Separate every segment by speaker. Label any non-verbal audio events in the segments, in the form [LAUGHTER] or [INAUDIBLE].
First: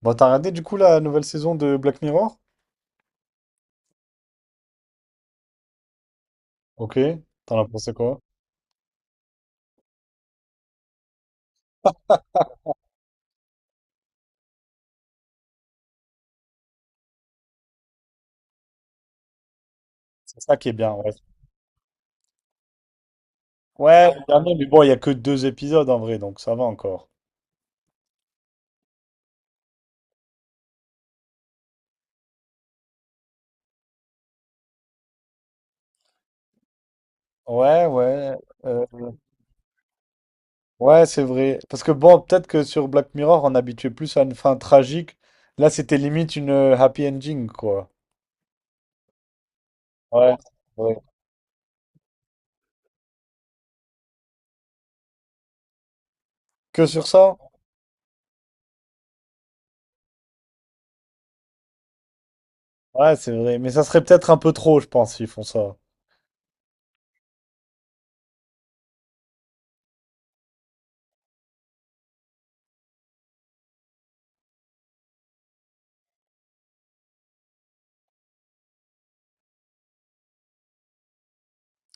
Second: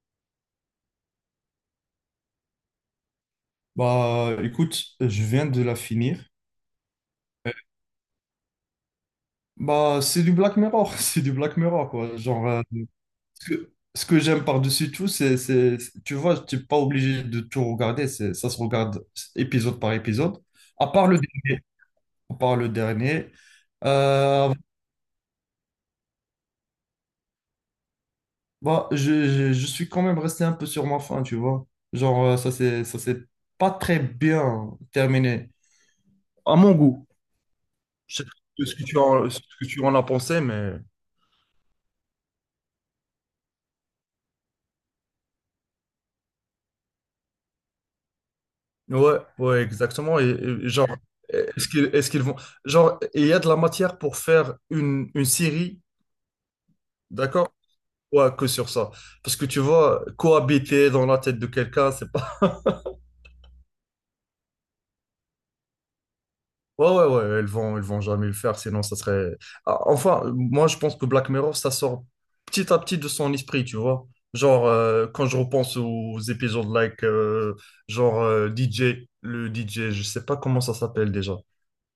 Speaker 1: Bon, t'as regardé du coup la nouvelle saison de Black Mirror?
Speaker 2: Bah, écoute, je viens de la finir.
Speaker 1: Ok, t'en as pensé quoi?
Speaker 2: Bah, c'est du Black Mirror, [LAUGHS] c'est du Black Mirror, quoi. Genre, ce que j'aime par-dessus tout, c'est tu vois, t'es pas obligé de tout regarder, c'est, ça se regarde épisode par épisode,
Speaker 1: C'est ça qui est
Speaker 2: à
Speaker 1: bien,
Speaker 2: part
Speaker 1: ouais.
Speaker 2: le dernier. À part le dernier,
Speaker 1: Ouais, le
Speaker 2: euh,
Speaker 1: dernier, mais bon, il y a que deux épisodes en vrai, donc ça va encore.
Speaker 2: bah, je suis quand même resté un peu sur ma faim, tu vois. Genre, ça s'est pas très bien terminé, à mon goût.
Speaker 1: Ouais,
Speaker 2: Je sais pas
Speaker 1: ouais, euh,
Speaker 2: ce que tu en as pensé, mais...
Speaker 1: ouais, c'est vrai. Parce que bon, peut-être que sur Black Mirror, on habituait plus à une fin tragique. Là, c'était limite une happy ending, quoi.
Speaker 2: Ouais, ouais, exactement. Et,
Speaker 1: Ouais,
Speaker 2: et genre,
Speaker 1: ouais.
Speaker 2: est-ce qu'ils vont. Genre, et il y a de la matière pour faire une série,
Speaker 1: Que sur ça?
Speaker 2: d'accord? Ouais, que sur ça. Parce que tu vois, cohabiter dans la tête de quelqu'un, c'est pas. [LAUGHS]
Speaker 1: Ouais, c'est vrai. Mais ça serait peut-être un peu trop, je pense, s'ils font ça.
Speaker 2: Ouais, ouais, ouais, ils vont jamais le faire, sinon ça serait. Ah, enfin, moi, je pense que Black Mirror, ça sort petit à petit de son esprit, tu vois. Genre, quand je repense aux épisodes DJ, le DJ, je sais pas comment ça s'appelle déjà.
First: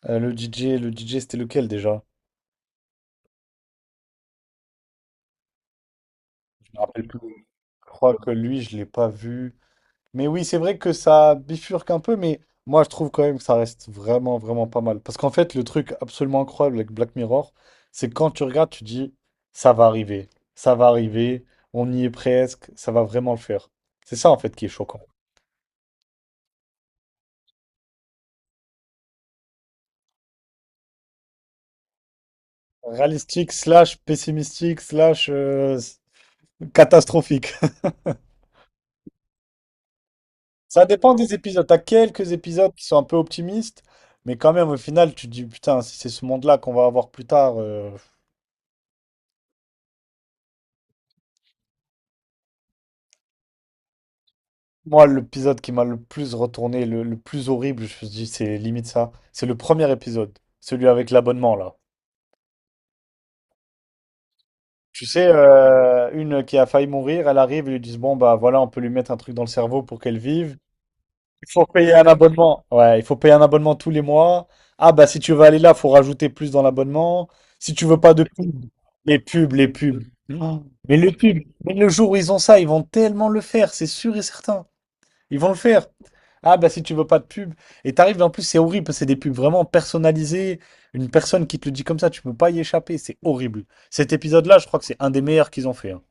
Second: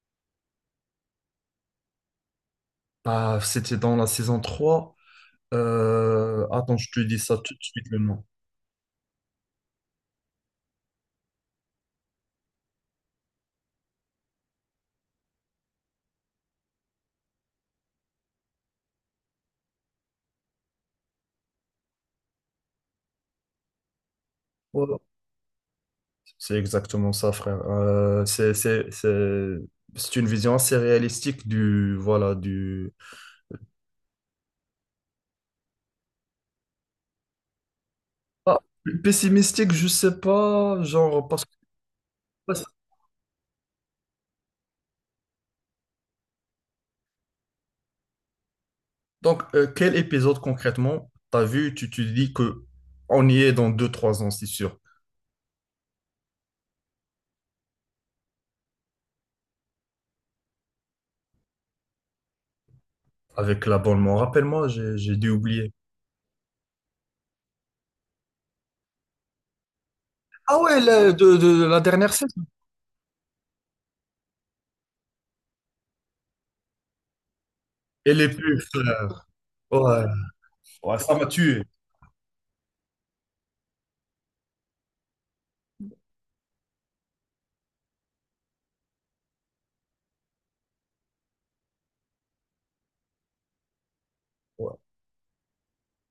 Speaker 1: Le DJ, le DJ, c'était lequel déjà?
Speaker 2: Ah, c'était dans la saison trois.
Speaker 1: Je
Speaker 2: Attends,
Speaker 1: me
Speaker 2: je te
Speaker 1: rappelle plus.
Speaker 2: dis ça tout de
Speaker 1: Je
Speaker 2: suite le
Speaker 1: crois
Speaker 2: nom.
Speaker 1: que lui, je l'ai pas vu. Mais oui, c'est vrai que ça bifurque un peu, mais moi, je trouve quand même que ça reste vraiment, vraiment pas mal. Parce qu'en fait, le truc absolument incroyable avec Black Mirror, c'est que quand tu regardes, tu dis, ça va arriver, ça va arriver, on y est presque, ça va vraiment le faire. C'est ça, en fait, qui est
Speaker 2: Ouais.
Speaker 1: choquant.
Speaker 2: C'est exactement ça, frère. C'est c'est une vision assez réalistique voilà, du...
Speaker 1: Réalistique, slash pessimistique, slash catastrophique. [LAUGHS]
Speaker 2: Ah, pessimistique, je sais pas,
Speaker 1: Ça dépend
Speaker 2: genre,
Speaker 1: des
Speaker 2: parce que...
Speaker 1: épisodes. T'as quelques épisodes qui sont un peu optimistes, mais quand même, au final, tu te dis, putain, si c'est ce monde-là qu'on va avoir plus tard.
Speaker 2: Donc, quel épisode concrètement t'as vu, tu te dis que on y est dans deux, trois ans, c'est sûr,
Speaker 1: Moi, l'épisode qui m'a le plus retourné, le plus horrible, je me dis, c'est limite ça. C'est le premier épisode, celui avec l'abonnement, là.
Speaker 2: avec l'abonnement. Rappelle-moi, j'ai,
Speaker 1: Tu
Speaker 2: j'ai
Speaker 1: sais,
Speaker 2: dû oublier.
Speaker 1: une qui a failli mourir, elle arrive, ils lui disent, bon, bah voilà, on peut lui mettre un truc dans le cerveau pour qu'elle vive.
Speaker 2: Ah ouais,
Speaker 1: Il
Speaker 2: de
Speaker 1: faut
Speaker 2: la
Speaker 1: payer un
Speaker 2: dernière saison.
Speaker 1: abonnement. Ouais, il faut payer un abonnement tous les mois. Ah bah si tu veux aller là, faut rajouter plus dans l'abonnement. Si tu veux
Speaker 2: Et
Speaker 1: pas de
Speaker 2: les pubs,
Speaker 1: pub, les
Speaker 2: frère.
Speaker 1: pubs, les pubs.
Speaker 2: Ouais,
Speaker 1: Oh, mais
Speaker 2: ouais,
Speaker 1: le
Speaker 2: ça m'a
Speaker 1: pub,
Speaker 2: tué.
Speaker 1: mais le jour où ils ont ça, ils vont tellement le faire, c'est sûr et certain. Ils vont le faire. Ah bah si tu veux pas de pub. Et t'arrives, en plus c'est horrible, parce que c'est des pubs vraiment personnalisées. Une personne qui te le dit comme ça, tu peux pas y échapper, c'est horrible. Cet épisode-là, je
Speaker 2: Ouais.
Speaker 1: crois que c'est un des meilleurs qu'ils ont fait, hein.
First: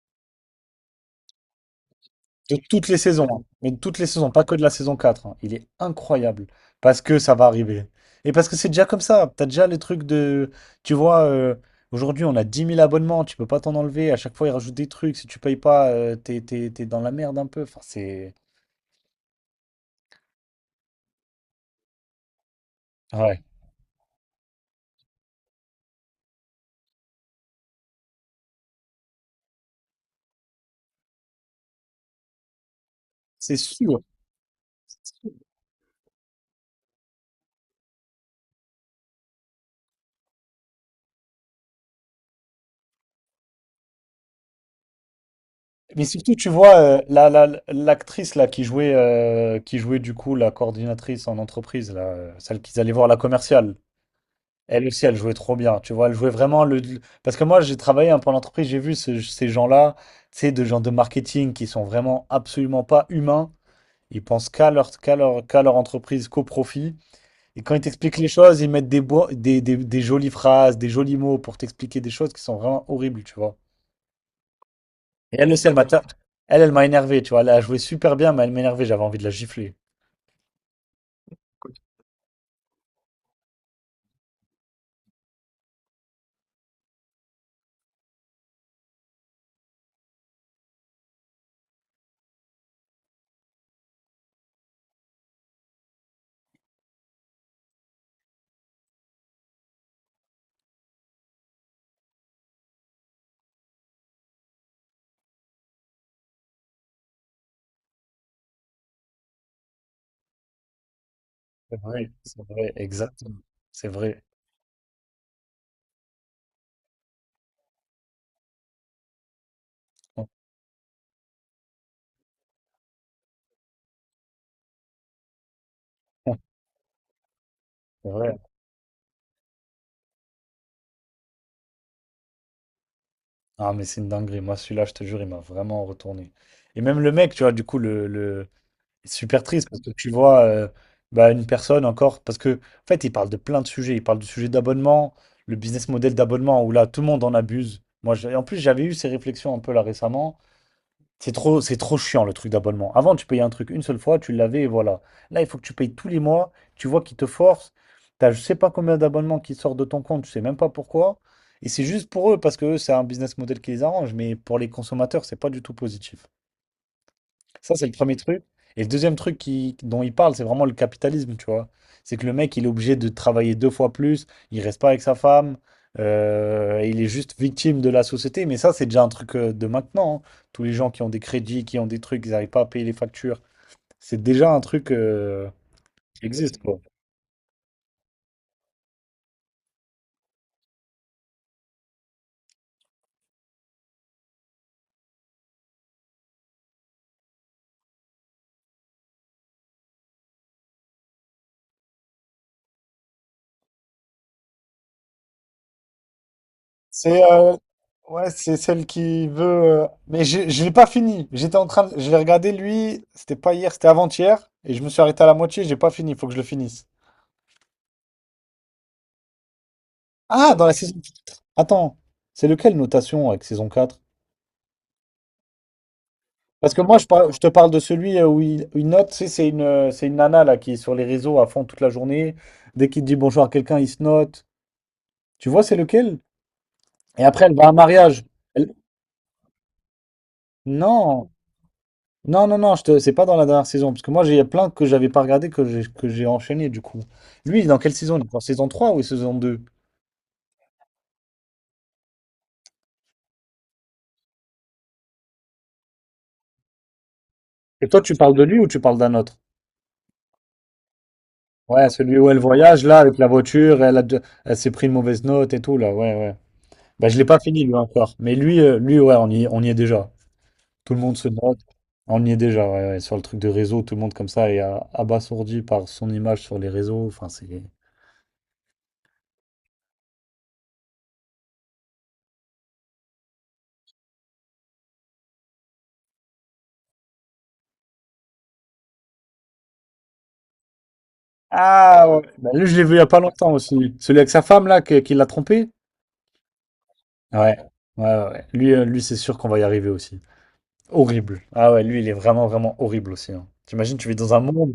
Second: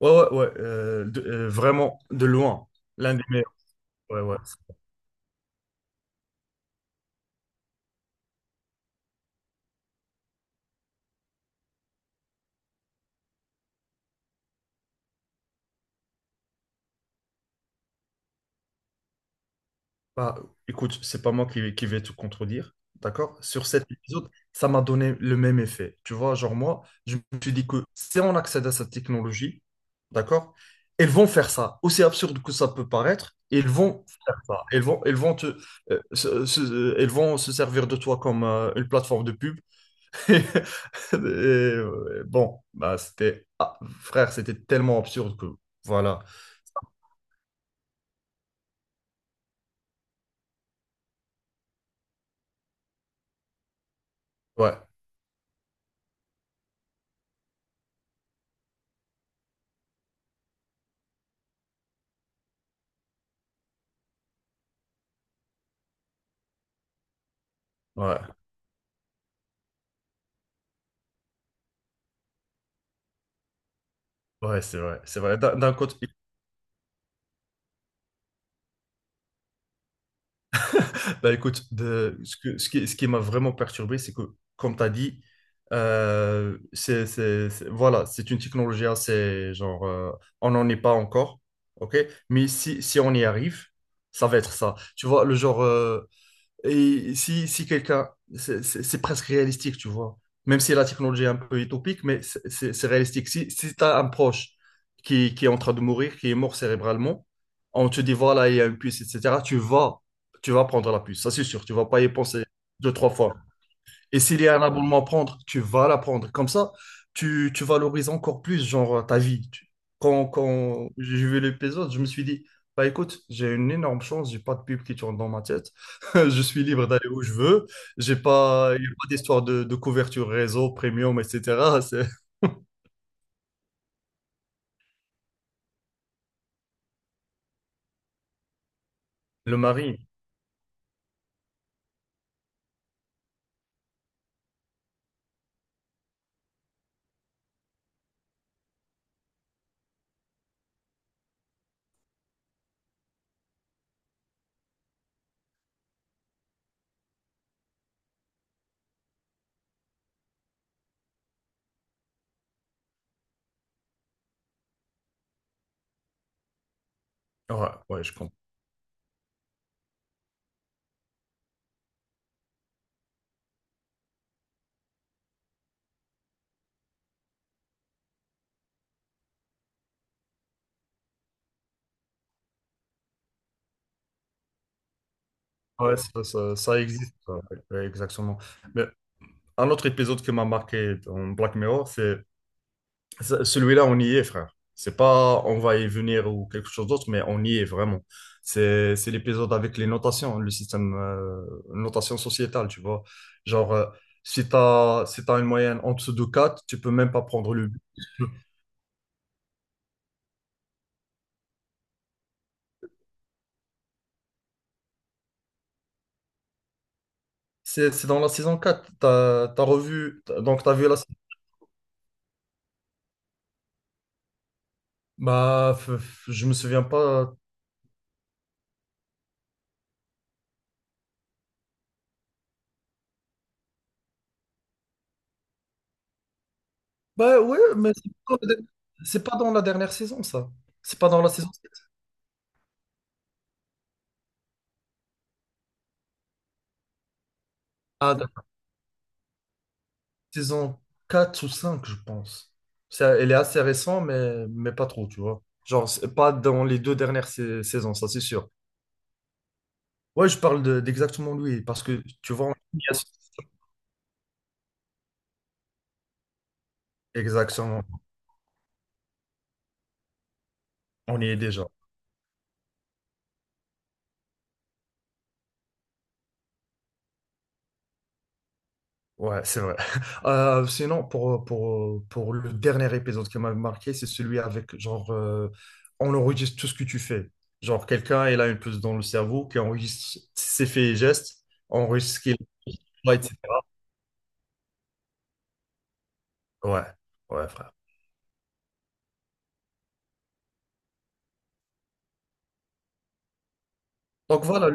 Speaker 2: Ouais, ouais, ouais, vraiment de
Speaker 1: De
Speaker 2: loin,
Speaker 1: toutes les
Speaker 2: l'un des
Speaker 1: saisons, hein,
Speaker 2: meilleurs.
Speaker 1: mais de toutes les
Speaker 2: Ouais,
Speaker 1: saisons,
Speaker 2: ouais.
Speaker 1: pas que de la
Speaker 2: c'est
Speaker 1: saison quatre, hein. Il est incroyable parce que ça va arriver. Et parce que c'est déjà comme ça. T'as déjà les trucs de. Tu vois, aujourd'hui, on a 10 000 abonnements, tu peux pas t'en enlever. À chaque fois, ils rajoutent des trucs. Si tu payes pas, t'es dans la merde un peu. Enfin, c'est.
Speaker 2: Pas, écoute, c'est pas moi qui vais te contredire, d'accord?
Speaker 1: Ouais.
Speaker 2: Sur cet épisode, ça m'a donné le même effet. Tu vois, genre moi, je me suis dit que si on accède à cette technologie, d'accord? Elles vont faire ça, aussi absurde que ça peut paraître,
Speaker 1: C'est
Speaker 2: elles
Speaker 1: sûr.
Speaker 2: vont faire ça. Elles vont se servir de toi comme une plateforme de pub. [LAUGHS] Et, bon, bah c'était frère, c'était tellement absurde que
Speaker 1: Mais
Speaker 2: voilà.
Speaker 1: surtout, tu vois, l'actrice là qui jouait du coup la coordinatrice en entreprise, là, celle qu'ils allaient voir, la commerciale.
Speaker 2: Ouais,
Speaker 1: Elle aussi, elle jouait trop bien, tu vois, elle jouait vraiment le. Parce que moi, j'ai travaillé un peu en entreprise, j'ai vu ces gens-là, tu sais, de gens de marketing qui sont vraiment absolument pas humains, ils pensent qu'à leur entreprise, qu'au profit, et quand ils t'expliquent
Speaker 2: ouais,
Speaker 1: les choses, ils mettent des jolies phrases, des jolis mots pour t'expliquer des choses qui sont vraiment horribles, tu vois.
Speaker 2: ouais, c'est vrai, c'est
Speaker 1: Et
Speaker 2: vrai.
Speaker 1: elle
Speaker 2: D'un
Speaker 1: aussi,
Speaker 2: d'un côté,
Speaker 1: elle m'a énervé, tu vois, elle a joué super bien, mais elle m'a énervé, j'avais envie de la gifler.
Speaker 2: bah écoute, ce qui m'a vraiment perturbé, c'est que, comme tu as dit, c'est voilà, c'est une technologie assez genre, on n'en est pas encore, ok? Mais si on y arrive, ça va être ça. Tu vois, le genre. Et si quelqu'un, c'est c'est presque réalistique, tu vois. Même si la technologie est un peu utopique, mais c'est c'est- réalistique. Si tu as un proche qui est en train de mourir, qui est mort cérébralement, on te dit, voilà, il y a une puce, etc., tu vas prendre la puce, ça c'est sûr, tu vas pas y
Speaker 1: C'est
Speaker 2: penser
Speaker 1: vrai,
Speaker 2: deux, trois fois.
Speaker 1: exactement, c'est
Speaker 2: Et
Speaker 1: vrai,
Speaker 2: s'il y a un abonnement à prendre, tu vas l'apprendre. Comme ça, tu valorises encore plus, genre, ta vie. Quand,
Speaker 1: [LAUGHS]
Speaker 2: quand j'ai vu l'épisode, je me suis dit, bah écoute, j'ai une énorme chance, j'ai pas de pub qui tourne dans ma tête. [LAUGHS] Je suis libre d'aller où je veux.
Speaker 1: c'est
Speaker 2: J'ai
Speaker 1: vrai.
Speaker 2: pas, il n'y a pas d'histoire de, couverture réseau, premium, etc. [LAUGHS]
Speaker 1: Ah, mais c'est une dinguerie. Moi, celui-là, je te jure, il m'a vraiment retourné. Et même le mec, tu vois, du coup, le. C'est super
Speaker 2: Le
Speaker 1: triste parce que
Speaker 2: mari,
Speaker 1: tu vois, bah, une personne encore. Parce que, en fait, il parle de plein de sujets. Il parle du sujet d'abonnement, le business model d'abonnement où là, tout le monde en abuse. En plus, j'avais eu ces réflexions un peu là récemment. C'est trop chiant le truc d'abonnement. Avant, tu payais un truc une seule fois, tu l'avais et voilà. Là, il faut que tu payes tous les mois. Tu vois qu'ils te forcent. T'as je sais pas combien d'abonnements qui sortent de ton compte, tu sais même pas pourquoi. Et c'est juste pour eux parce que eux, c'est un business model qui les arrange. Mais pour les consommateurs, c'est pas du tout positif.
Speaker 2: ouais,
Speaker 1: Ça, c'est le
Speaker 2: ouais, je
Speaker 1: premier
Speaker 2: comprends.
Speaker 1: truc. Et le deuxième truc dont il parle, c'est vraiment le capitalisme, tu vois. C'est que le mec, il est obligé de travailler deux fois plus, il reste pas avec sa femme, il est juste victime de la société. Mais ça, c'est déjà un truc de maintenant, hein. Tous les gens qui ont des crédits, qui ont des trucs, ils n'arrivent pas à payer les factures. C'est déjà un truc
Speaker 2: Ouais,
Speaker 1: qui existe, quoi.
Speaker 2: ça existe, ça. Ouais, exactement. Mais un autre épisode qui m'a marqué dans Black Mirror, c'est. Celui-là, on y est, frère. C'est pas on va y venir ou quelque chose d'autre, mais on y est vraiment. C'est l'épisode avec les notations, le système notation sociétale, tu vois. Genre, si t'as une moyenne en dessous de 4, tu peux même
Speaker 1: C'est
Speaker 2: pas prendre le but.
Speaker 1: ouais, c'est celle qui veut. Mais je l'ai pas fini. J'étais en train de... Je l'ai regardé lui. C'était pas hier, c'était avant-hier. Et je me suis arrêté à la moitié. J'ai pas fini. Il faut que je le finisse.
Speaker 2: C'est dans la saison 4.
Speaker 1: Ah,
Speaker 2: Donc
Speaker 1: dans la
Speaker 2: t'as vu
Speaker 1: saison
Speaker 2: la.
Speaker 1: 4. Attends, c'est lequel notation avec saison quatre?
Speaker 2: Bah, je me
Speaker 1: Parce que
Speaker 2: souviens
Speaker 1: moi,
Speaker 2: pas.
Speaker 1: je te parle de celui où il note, tu sais, c'est une nana là qui est sur les réseaux à fond toute la journée. Dès qu'il dit bonjour à quelqu'un, il se note. Tu vois, c'est lequel? Et
Speaker 2: Bah
Speaker 1: après, elle
Speaker 2: ouais,
Speaker 1: va à un
Speaker 2: mais c'est
Speaker 1: mariage.
Speaker 2: pas
Speaker 1: Elle-
Speaker 2: c'est pas dans la dernière saison, ça. C'est pas dans la
Speaker 1: Non,
Speaker 2: saison
Speaker 1: non, non, non, je te... c'est pas dans la dernière saison. Parce que moi, j'ai plein que j'avais pas regardé que j'ai enchaîné du coup. Lui, il est dans quelle saison? Il est
Speaker 2: 7.
Speaker 1: dans saison 3 ou saison deux?
Speaker 2: Saison 4 ou 5, je pense. Elle est assez récente, mais pas trop, tu vois. Genre, c'est pas dans les deux dernières
Speaker 1: Et
Speaker 2: saisons,
Speaker 1: toi,
Speaker 2: ça
Speaker 1: tu
Speaker 2: c'est
Speaker 1: parles de
Speaker 2: sûr.
Speaker 1: lui ou tu parles d'un autre?
Speaker 2: Ouais, je parle d'exactement lui, parce
Speaker 1: Ouais,
Speaker 2: que
Speaker 1: celui où
Speaker 2: tu
Speaker 1: elle
Speaker 2: vois,
Speaker 1: voyage, là, avec la voiture, elle s'est pris une mauvaise note et tout, là, ouais, ouais. Bah, je l'ai pas fini, lui,
Speaker 2: exactement,
Speaker 1: encore. Mais lui, lui, ouais, on y est déjà. Tout le monde
Speaker 2: on y
Speaker 1: se
Speaker 2: est
Speaker 1: note.
Speaker 2: déjà.
Speaker 1: On y est déjà, ouais, ouais. Sur le truc de réseau, tout le monde, comme ça, est abasourdi par son image sur les réseaux. Enfin, c'est...
Speaker 2: Ouais, c'est vrai. [LAUGHS] Sinon, pour le dernier épisode qui m'a marqué, c'est celui avec, genre, on enregistre tout ce que tu fais. Genre, quelqu'un, il a une puce dans le cerveau qui enregistre ses faits et gestes,
Speaker 1: Ah,
Speaker 2: enregistre ce
Speaker 1: ouais.
Speaker 2: qu'il
Speaker 1: Bah, lui, je l'ai vu il y a
Speaker 2: voit,
Speaker 1: pas longtemps
Speaker 2: etc.
Speaker 1: aussi. Celui avec sa femme, là, qui l'a trompé.
Speaker 2: Ouais, ouais,
Speaker 1: Ouais,
Speaker 2: frère.
Speaker 1: ouais, ouais, ouais. Lui, lui, c'est sûr qu'on va y arriver aussi. Horrible. Ah ouais, lui, il est vraiment, vraiment horrible aussi, hein. T'imagines, tu vis dans un
Speaker 2: Donc voilà,
Speaker 1: monde.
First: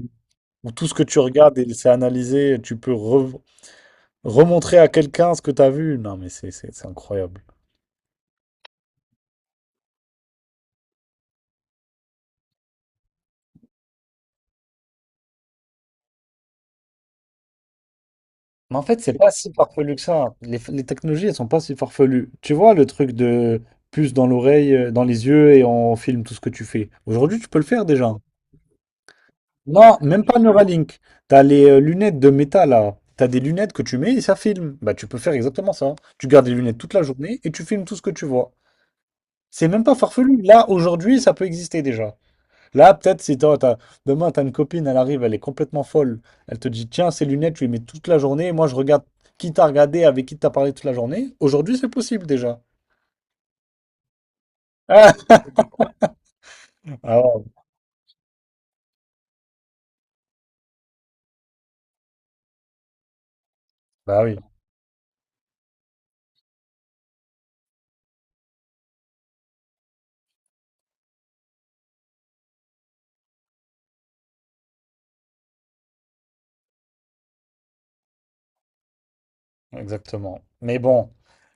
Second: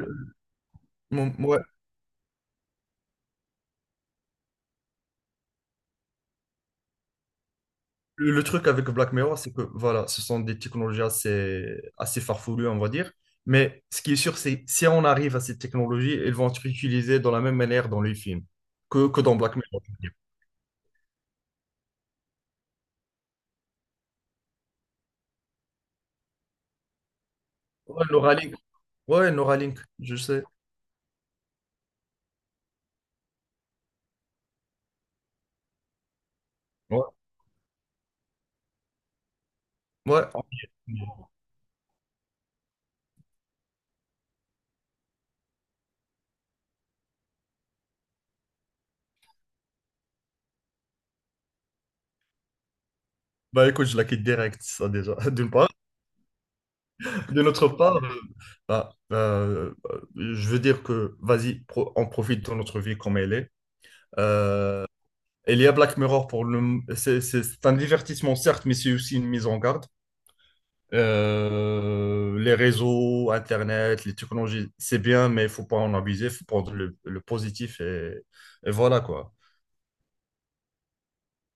Speaker 1: Où tout ce que tu regardes
Speaker 2: Ouais.
Speaker 1: et c'est analysé, tu peux remontrer à quelqu'un ce que tu as vu. Non, mais c'est incroyable.
Speaker 2: Le truc avec Black Mirror, c'est que voilà, ce sont des technologies assez, assez farfelues, on va dire. Mais ce qui est sûr, c'est si on arrive à ces technologies, elles vont être utilisées de la même manière dans les films
Speaker 1: Mais en fait,
Speaker 2: que,
Speaker 1: c'est
Speaker 2: que
Speaker 1: pas
Speaker 2: dans
Speaker 1: si
Speaker 2: Black Mirror. Je
Speaker 1: farfelu
Speaker 2: veux
Speaker 1: que
Speaker 2: dire.
Speaker 1: ça. Les technologies, elles sont pas si farfelues. Tu vois, le truc de puce dans l'oreille, dans les yeux, et on filme tout ce que tu fais. Aujourd'hui, tu peux le faire
Speaker 2: Ouais,
Speaker 1: déjà.
Speaker 2: Neuralink. Ouais, Neuralink,
Speaker 1: Non,
Speaker 2: je
Speaker 1: même pas
Speaker 2: sais.
Speaker 1: Neuralink. T'as les lunettes de métal, là. T'as des lunettes que tu mets et ça filme. Bah, tu peux faire exactement ça. Tu gardes les lunettes toute
Speaker 2: Ouais.
Speaker 1: la journée et tu filmes tout ce que tu vois. C'est même pas
Speaker 2: Ouais.
Speaker 1: farfelu. Là, aujourd'hui, ça peut exister déjà. Là, peut-être si toi, demain, t'as une copine, elle arrive, elle est complètement folle. Elle te dit, tiens, ces lunettes, tu les mets toute la journée. Et moi, je regarde qui t'a regardé, avec qui t'as parlé toute la journée. Aujourd'hui, c'est possible déjà.
Speaker 2: Bah écoute, je la quitte direct, ça
Speaker 1: Ah,
Speaker 2: déjà, [LAUGHS] d'une part.
Speaker 1: [LAUGHS] ah
Speaker 2: De
Speaker 1: ouais,
Speaker 2: notre part, bah, je veux dire que, vas-y, on profite de notre vie comme elle est.
Speaker 1: bah oui,
Speaker 2: Euh, il y a Black Mirror pour le... C'est un divertissement, certes, mais c'est aussi une mise en garde. Les réseaux, Internet, les technologies, c'est bien, mais il faut pas en abuser, il faut prendre le positif et voilà, quoi.
Speaker 1: exactement. Mais bon,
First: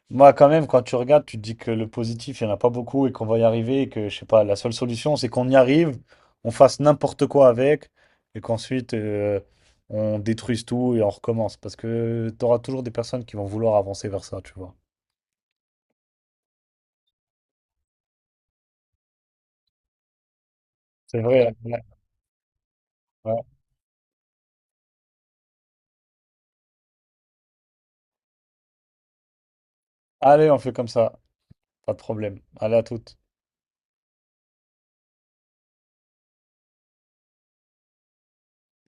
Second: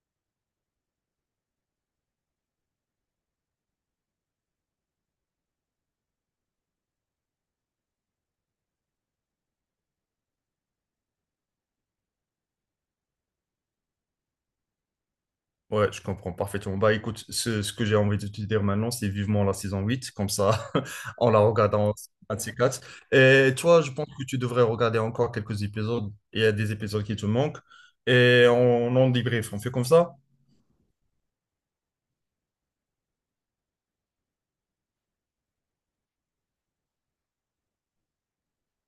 Speaker 1: moi, quand même, quand tu regardes, tu te dis que le positif, il n'y en a pas beaucoup et qu'on va y arriver et que, je sais pas, la seule solution, c'est qu'on y arrive, on fasse n'importe quoi avec et qu'ensuite, on détruise tout et on recommence. Parce que tu auras toujours des personnes qui vont vouloir avancer vers ça, tu vois.
Speaker 2: Ouais, je comprends parfaitement. Bah écoute, ce que j'ai envie de te dire maintenant, c'est vivement la saison 8, comme ça, [LAUGHS]
Speaker 1: C'est
Speaker 2: on la
Speaker 1: vrai,
Speaker 2: regarde
Speaker 1: ouais.
Speaker 2: en 24.
Speaker 1: Ouais.
Speaker 2: Et toi, je pense que tu devrais regarder encore quelques épisodes. Il y a des épisodes qui te manquent. Et on en débrief, on fait comme ça?
Speaker 1: Allez, on fait comme ça. Pas de problème. Allez, à toutes.